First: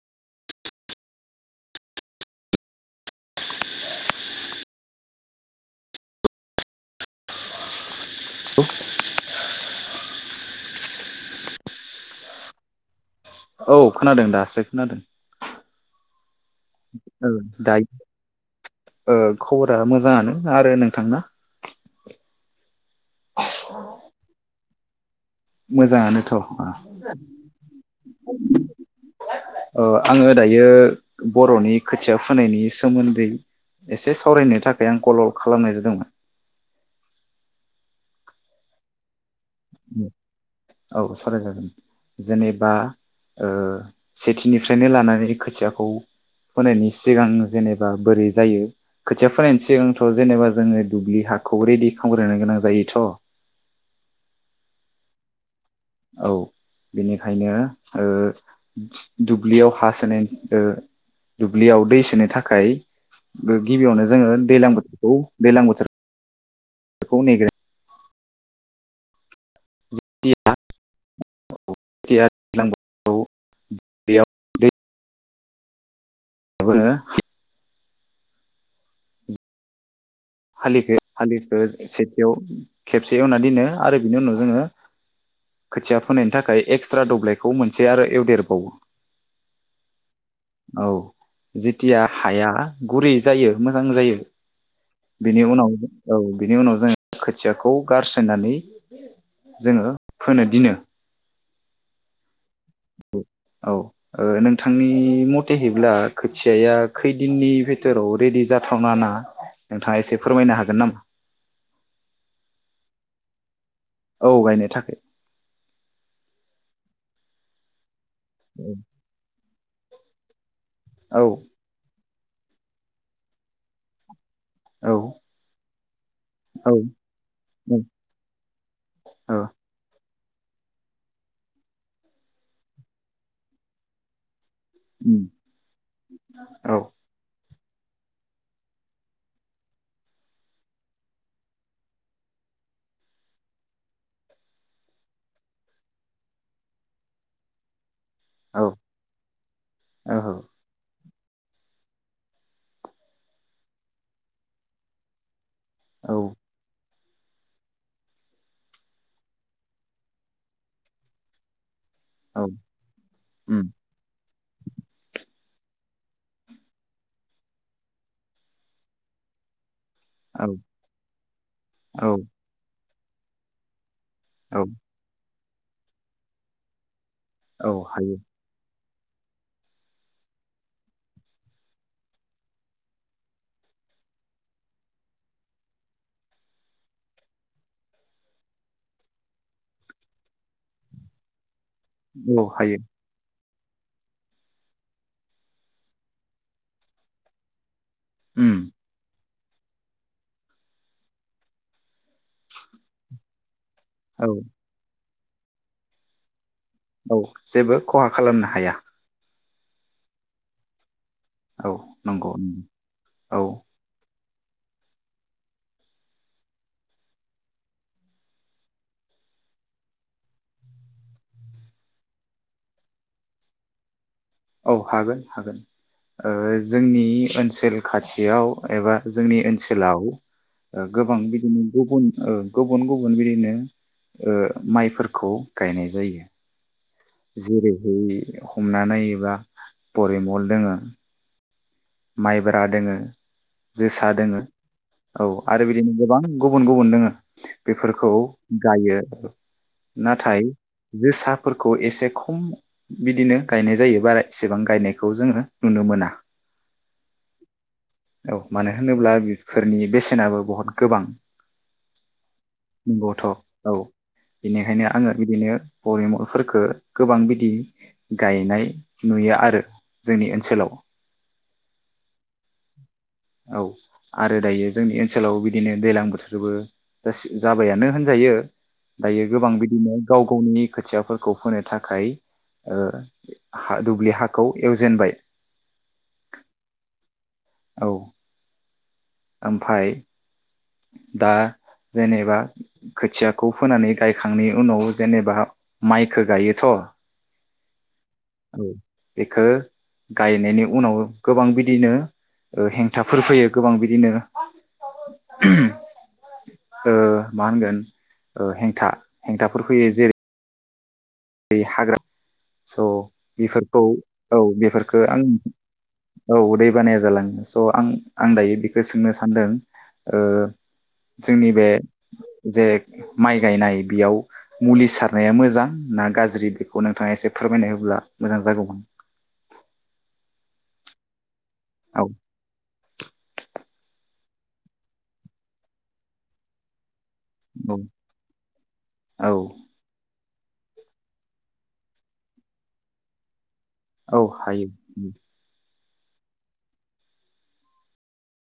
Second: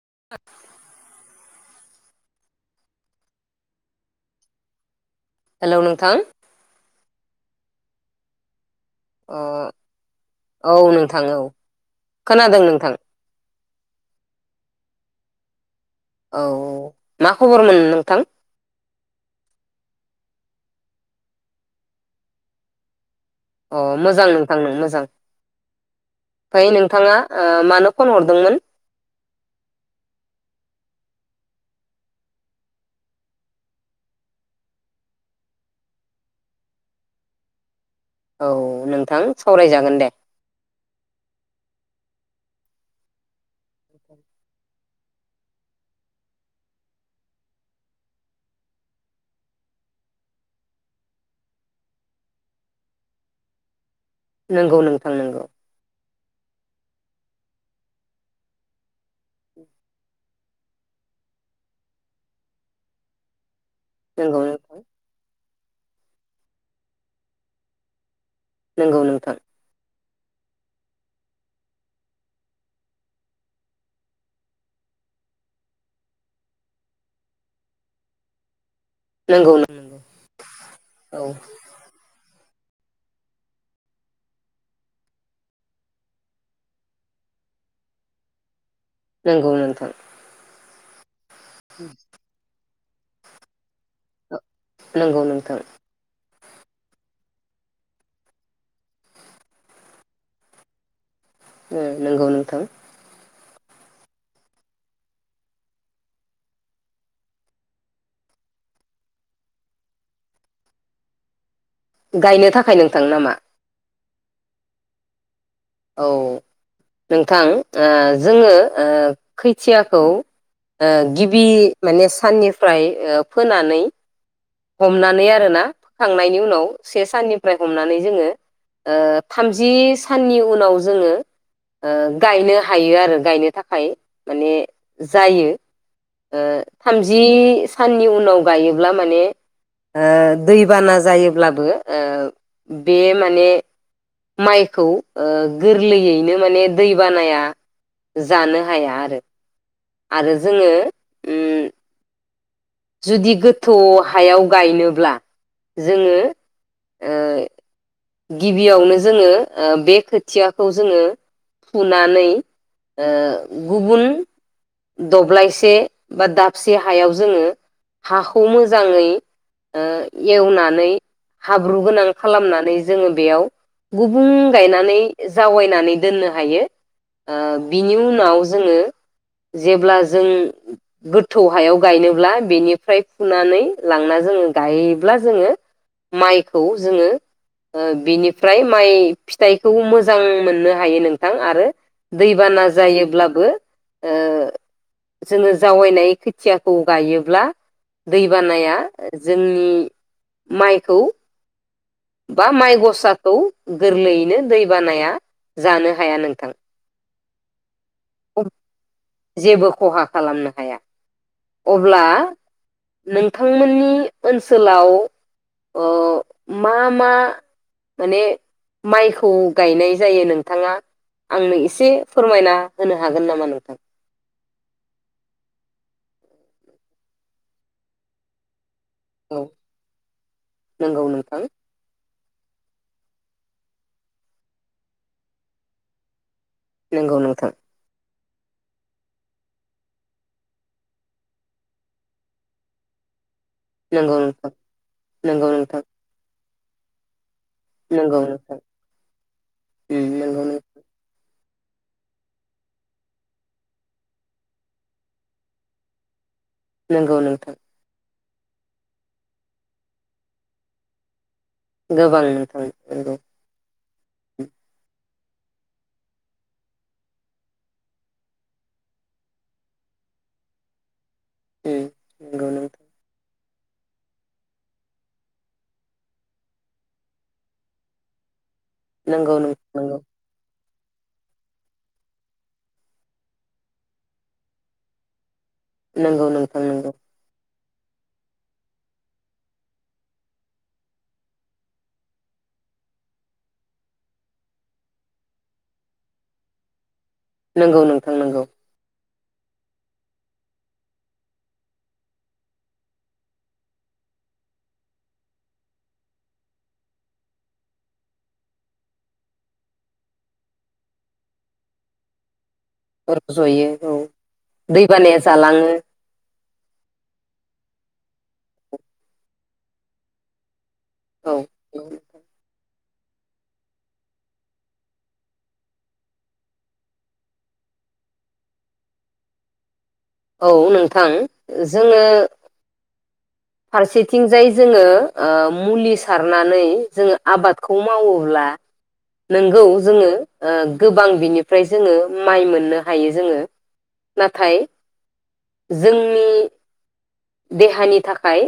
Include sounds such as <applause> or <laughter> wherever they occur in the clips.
<unintelligible> Hello नोंथां। <unintelligible> ओ औ नोंथां औ खोनादों नोंथां। औ खोनादों दासो खोनादों। औ औ ओ मा खबरमोन नोंथां दायो खबरा मोजाङानो। आरो नोंथांना। अ मोजां नों थां मोजां। मोजाङानोथ ओ ओमफ्राय नोंथाङा ओ मानो फन हरदोंमोन आङो दायो बर'नि खोथिया फोनायनि सोमोन्दै एसे सावरायनो थाखाय आं कल खालामनाय जादोंमोन। औ नोंथां। सावरायजागोन उम दे औ सरायजागोन। जेनेबा ओ सेथिनिफ्रायनो लानानै खोथियाखौ फोनायनि सिगां जेनेबा बोरै जायो खोथिया फोनायनि सिगांथ जेनेबा जोङो दुब्लि हाखौ रेडि खालामग्रोनो गोनां जायोथ। नोंगौ नोंथां नोंंगौ। औ बेनिखायनो ओ दुब्लियाव हा सोनाय ओ दुब्लियाव दै सोनो थाखाय गिबियावनो जोङो नंगौ दैलां बोथोरखौ दैलां बोथोरखौ नेग्रो नोंगौ नोंथां। <unintelligible> <unintelligible> नोंगौ नोंगौ। हालिखो हालिखो सेथियाव खेबसे एवना दोनो आरो बिनि उनाव जोङो खोथिया फोनायनि थाखाय एक्सट्रा दब्लायखौ मोनसे आरो एवदेरबावो। नोंगौ नोंथां। औ जेतिया हाया गुरै जायो मोजां जायो नंगौ बिनि नोंथां उनाव औ। बिनि उनाव जोङो खोथियाखौ गारसोनानै जोङो फोनो दिनो। उम नोंगौ नोंथां। औ ओ नोंथांनि मथेहैब्ला खोथियाया खैदिननि भिथोराव रेडि जाथावना ना नोंथाङा एसे फोरमायनो हागोन नामा? गायनो थाखाय नोंथां नामा? औ गायनो थाखाय औ नोंथां ओ जोङो ओ खैथियाखौ ओ औ गिबि माने साननिफ्राय ओ फोनानै हमनानै आरोना फोखांनायनि उनाव औ से साननिफ्राय हमनानै जोङो ओ औ थामजि साननि उनाव जोङो ओ गायनो हायो आरो गायनो थाखाय माने उम जायो ओ औ थामजि साननि उनाव गायोब्ला माने ओ दैबाना जायोब्लाबो ओ बे माने माइखौ ओ गोरलैयैनो माने दैबानाया औ जानो हाया आरो ओहो आरो जोङो उम जुदि गोथौ हायाव गायनोब्ला औ जोङो ओ गिबियावनो जोङो ओ बे खोथियाखौ जोङो फुनानै औ ओ उम गुबुन दब्लायसे बा दाबसे हायाव जोङो हाखौ मोजाङै ओ औ एवनानै हाब्रु गोनां औ खालामनानै जोङो बेयाव गुबुं औ गायनानै जावायनानै दोन्नो हायो ओ औ बिनि हायो उनाव जोङो जेब्ला जों गोथौ हायाव गायनोब्ला बेनिफ्राय फुनानै लांना जोङो गायोब्ला जोङो माइखौ जोङो ओ बिनिफ्राय माइ फिथाइखौ मोजां मोन्नो हायो नोंथां आरो औ दैबाना हायो जायोब्लाबो ओ जोङो जावैनाय खोथियाखौ गायोब्ला उम दैबानाया जोंनि माइखौ बा माइ गसाखौ औ गोरलैयैनो दैबानाया जानो हाया नोंथां। औ जेबो खहा खालामनो हाया। जेबो खहा खालामनो हाया। औ अब्ला नंगौ औ नोंथांमोननि ओन्सोलाव मा मा माने माइखौ गायनाय जायो नोंथाङा आंनो एसे फोरमायना होनो हागोन नामा नोंथां? औ हागोन हागोन। जोंनि ओन्सोल खाथियाव एबा जोंनि औ ओन्सोलाव ओ नंगौ गोबां नोंथां बिदिनो गुबुन ओ गुबुन गुबुन बिदिनो ओ माइफोरखौ गायनाय जायो। नंगौ नोंथां जेरैहाय हमना नायोब्ला परिमल दोङो। माइब्रा दोङो। जोसा नंगौ दोङो नोंथां औ नंगौ आरो नोंथां बिदिनो गोबां। गुबुन गुबुन दोङो। बेफोरखौ नंगौ नोंथां गायो उम नंगौ नाथाय जोसा। फोरखौ एसे खम बिदिनो गायनाय जायो बारा एसेबां गायनायखौ जोङो नुनो मोना। नंगौ नोंथां। औ मानो होनोब्ला बेफोरनि बेसेनाबो बहुद गोबां। गोबां नोंथां नंगौ। नंगौथ' औ बेनिखायनो आङो बिदिनो परिमलफोरखो गोबां बिदि गायनाय नुयो आरो जोंनि ओनसोलाव। ओं नंगौ नोंथां। औ आरो दायो जोंनि ओनसोलाव बिदिनो दैलां बोथोरबो जासि जाबायानो होनजायो। दायो नंगौ गोबां नंगौ बिदिनो गाव गावनि। खोथियाफोरखौ फोनो थाखाय ओ हा दुब्लि हाखौ एवजेनबाय। नोंगौ नोंथां नोंगौ। औ। ओमफाय दा जेनेबा खोथियाखौ फोनानै गायखांनायनि उनाव जेनेबा माइखो गायोथ। नंगौ नं थां नंगौ। बेखो गायनायनि उनाव गोबां बिदिनो ओ हेंथाफोर फैयो गोबां बिदिनो उम ओ मा होनगोन हेंथा हेंथाफोर फैयो जेरै बै हाग्रा रजयो औ बेफोरखो आं दैबानाया जालाङो। औ दैै बानाया जालाङो स आं आं दायो बेखो सोंनो सानदों ओ औ जोंनि बे जे माइ गायनाय बियाव मुलि सारनाया मोजां? ना गाज्रि बेखौ नोंथाङा एसे फोरमायनायब्ला मोजां जागौमोन। औ नोंथां। ओ जोङो औ फारसेथिंजाय जोङो ओ मुलि सारनानै जोङो आबादखौ औ मावोब्ला औ नोंगौ जोङो ओ गोबां बिनिफ्राय जोङो माइ मोननो हायो जोङो। औ नाथाय हायो। जोंनि देहानि थाखाय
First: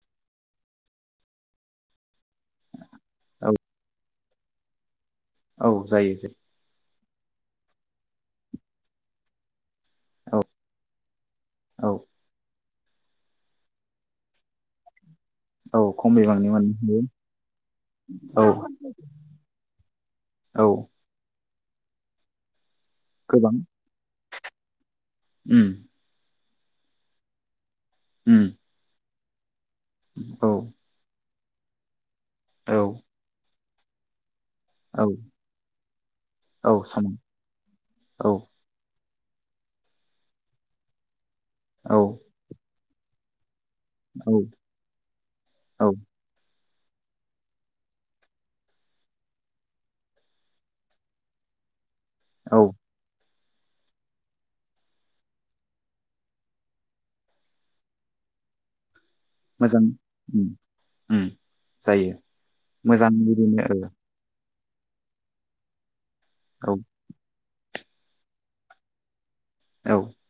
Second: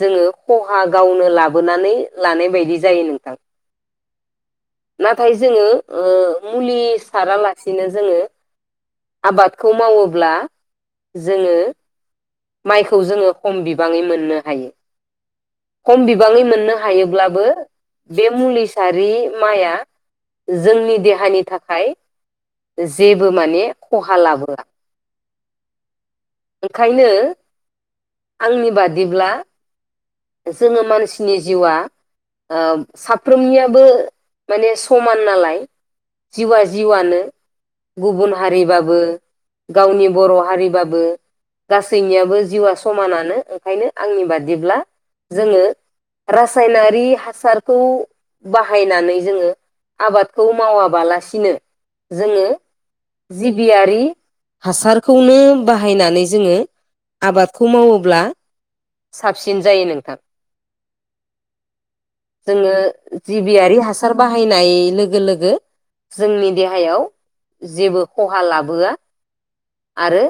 जोङो खहा गावनो लाबोनानै लानाय बायदि जायो नोंथां। औ नाथाय जोङो औ ओ जायो जायो मुलिस सारालासिनो जोङो आबाद खौ मावोब्ला औ जोङो औ माइखौ जोङो खम बिबाङै मोननो हायो। खम बिबाङै मोननो हायोब्लाबो बे हायो मुलि सारि माइआ औ जोंनि देहानि थाख खाय जेबो गोबां माने खहा लाबो <unintelligible> उम ओंखायनो उम आंनि बादिब्ला औ जोङो मानसि नि जिउआ औ ओम साफ्रोमनियाब बो माने औ समान नालाय जिउआ औ समान जिउआनो औ गुबुन हारिबाबो गावनि बर हारिबाबो औ गासैनियाबो जिउआ समानान नो ओ ओंखायनो आंनि औ बादिब्ला जोङो औ रास सायनारि हासारखौ बाहायनानै जोङो आबादखौ मावाबालासिनो जोङो औ जिबियारि हासारखौनो बाहायनानै जोङो आबादखौ मावोब्ला साबसिन मोजां जायो नोंथां उम उम जायो जोङो मोजां बिदिनो जिबियारि ओ हासार बा हायनाय लोगो लोगो जोंनि औ देहायाव जेबो खहा लाबोआ औ आरो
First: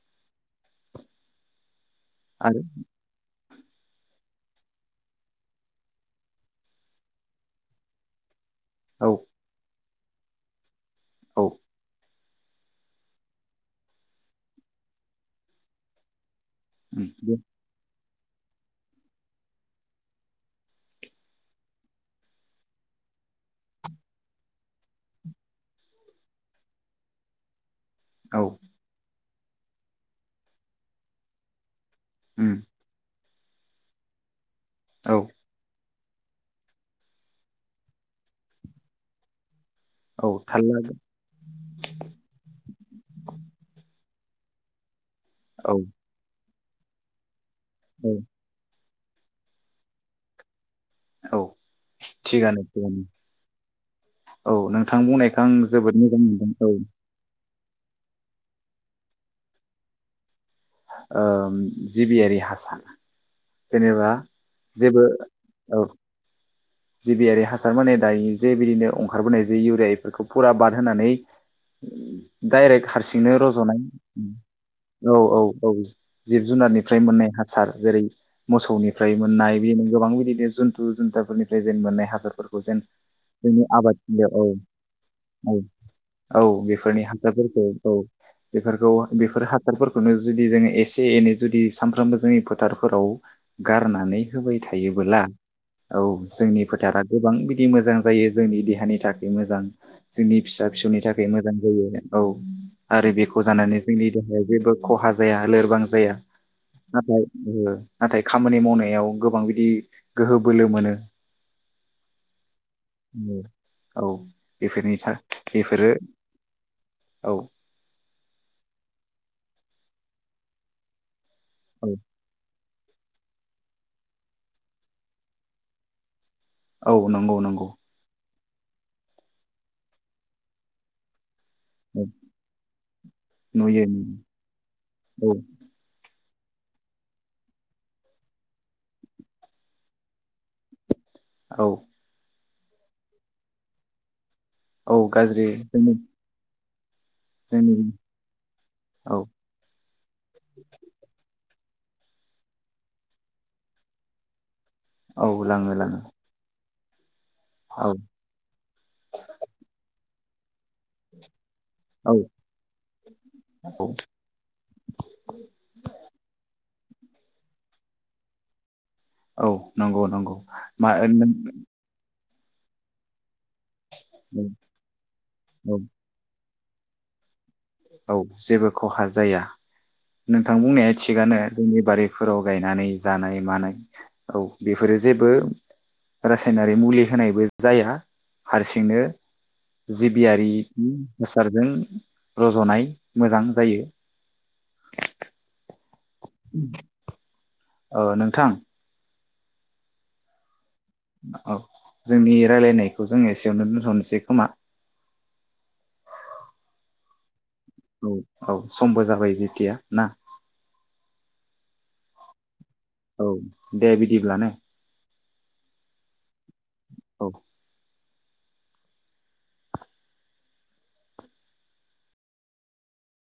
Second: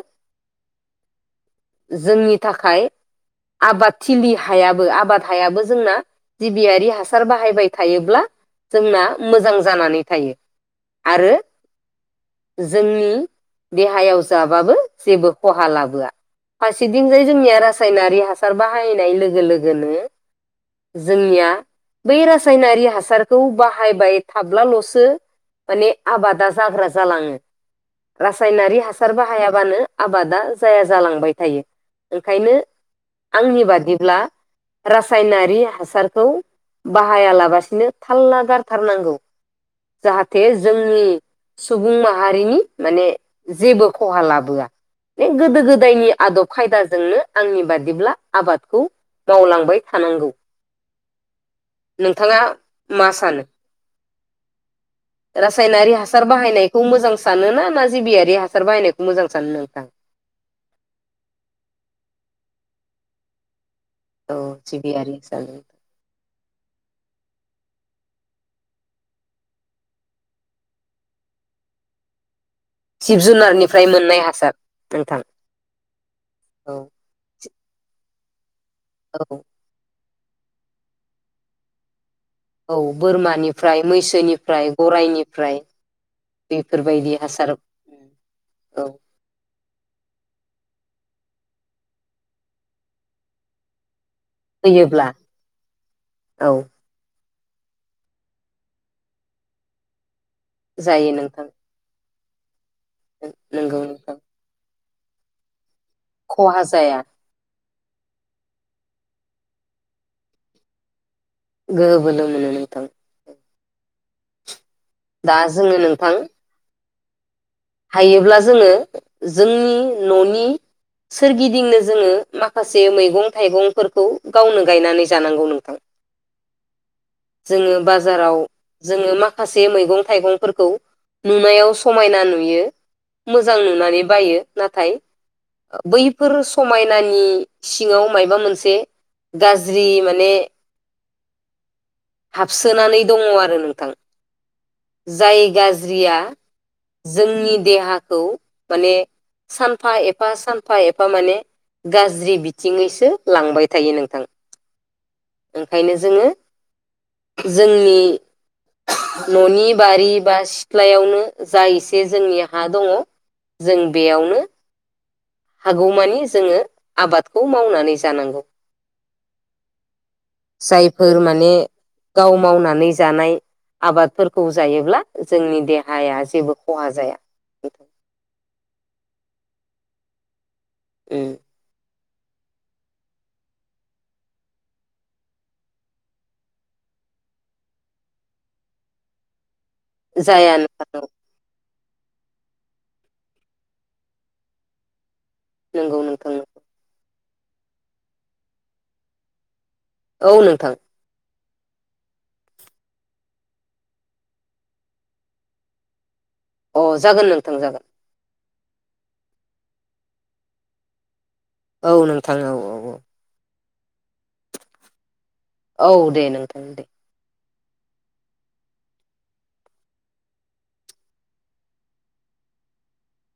जोंनि आरो थाखाय आबादथिलि हायाबो आबाद हायाबो जोंना जिबियारि हासार बाहायबाय थायोब्ला जोंना औ मोजां जानानै थायो आरो औ जोंनि देहायाव जाबाबो जेबो खहा लाबोआ। उम फारसेथिं जाय दे जोंनिया रासायनारियाव हासार बाहायनाय लोगो लोगोनो जोंनिया बै रासायनारि हासारखौ बाहायबाय थाब्लालसो माने आबादा जाग्रा जालाङो। औ रासायनारि हासार बा हायाबानो आबादा जाया जालांबाय थायो। ओंखायनो उम आंनि बादिब्ला औ रासायनारि हासार खौ बाहायालाबासिनो थारला गारथारनांगौ औ जाहाथे थाल लागोन जोंनि सुबुं माहारिनि माने जेबो खहा लाबोआ बे गोदो औ गोदायनि आदब खायदाजोंनो आंनि बा दिब्ला औ आबादखौ मावलांबाय थानांगौ औ नोंथाङा थिगानो थिगानो मा सानो? औ नों रासायनारि हासार बाहायनायखौ मोजां सानोना ना जिबियारि हासार बायनायखौ मोजां सानो नोंथां ओ जिबियारि हासा जेनेबा औ जेबो जिबियारि हासार औ जिबियारि हासार माने दायो जे बिदिनो अंखारबोनाय जे इउरिया बेफोरखौ फुरा बादहोनानै डायरेक्ट जिब हारसिंनो रजनाय जुनारनिफ्राय मोननाय हासार औ नोंथां औ औ जिब औ जुनारनिफ्राय मोननाय हासार जेरै- मोसौनिफ्राय औ मोननाय बिदिनो गोबां बिदिनो जुन्थु जुन्थाफोरनि प्रेजेन्ट मोननाय हादोर औ फोरखौजेन जोंनि बोरमानिफ्राय आबाद थिलियाव औ मैसोनिफ्राय गराइनिफ्राय औ औ बेफोरनि बेफोरबायदि हासार हासारफोरखौ औ बेफोरखौ बेफोर हासारफोरखौनो जुदि जोङो एस एसे एनै जुदि सानफ्रामबो जोंनि फोथारफोराव गारनानै होबाय होयोब्ला थायोबोला औ जोंनि फोथारा गोबां बिदि मोजां जायो जोंनि देहानि थाखाय मोजां जोंनि फिसा फिसौनि जायो थाखाय नोंथां मोजां जायो <unintelligible> औ आरो बेखौ जानानै नंगौ जोंनि नोंथां देहाया जेबो खहा जाया लोरबां जाया खहा जाया नाथाय ओ नाथाय खामानि मावनायाव गोबां बिदि गोहो बोलो मोनो गोहो बोलो मोनो नोंथां औ बेफोरनि दा थाखाय जोङो बेफोरो नोंथां औ हायोब्ला जोङो जोंनि न'नि सोरगिदिंनो औ जोङो माखा माखासे मैगं थाइगंफोरखौ गावनो गायनानै जानांगौ नोंथां। औ नंगौ नंगौ जोङो बाजाराव जोङो माखासे मैगं थाइगंफोरखौ नुनायाव औ समायना नु मोजां नुयो नुनानै नुयो बायो नाथाय औ बै बफोर समायनानि सिङाव मायाबा मोनसे गाज्रि माने औ हाबसोनानै दङ आरो नोंथां। औ जाय गाज्रि जोंनि गाज्रिया जोंनि देहाखौ माने औ सानफा एफा सानफा एफा माने गाज्रि बिथिङैसो लांबाय थायो नोंथां। औ लाङो ओंखायनो लाङो जोङो औ जोंनि न'नि बारि बास सिथ्लायावनो जायोस औ जोंनि हा दङ जों औ बेयावनो <inaudible> हागौमानि जोङो आबादखौ मावनानै जानांगौ। औ नंगौ नंगौ मा जायफोर माने <unintelligible> गाव मावनानै जानाय आबादफोरखौ जायोब्ला जोंनि औ देहाया जेबो खहा जाया। औ जेबो खहा जाया नों थां बुंनाया थिगआनो जोंनि बारि फोराव गायनानै जानाय मानाय औ बेफोरो जेबो रासायनारि मुलि होनायबो जाया हारसिंनो जिबियारि जाया उम नोंथां हासारजों रज'नाय मोजां जायो नोंगौ नोथां नोंगौ ओ नोंथां औ नोंथां औ जोंनि रायलायनायखौ जों एसेयावनो दोनथनोसै खोमा अ जागोन नों थां जागोन औ औ समबो जाबाय जेतिया ना औ नोंथां औ औ औ दे बिदिब्ला ने औ दे नोंथां दे <inaudible>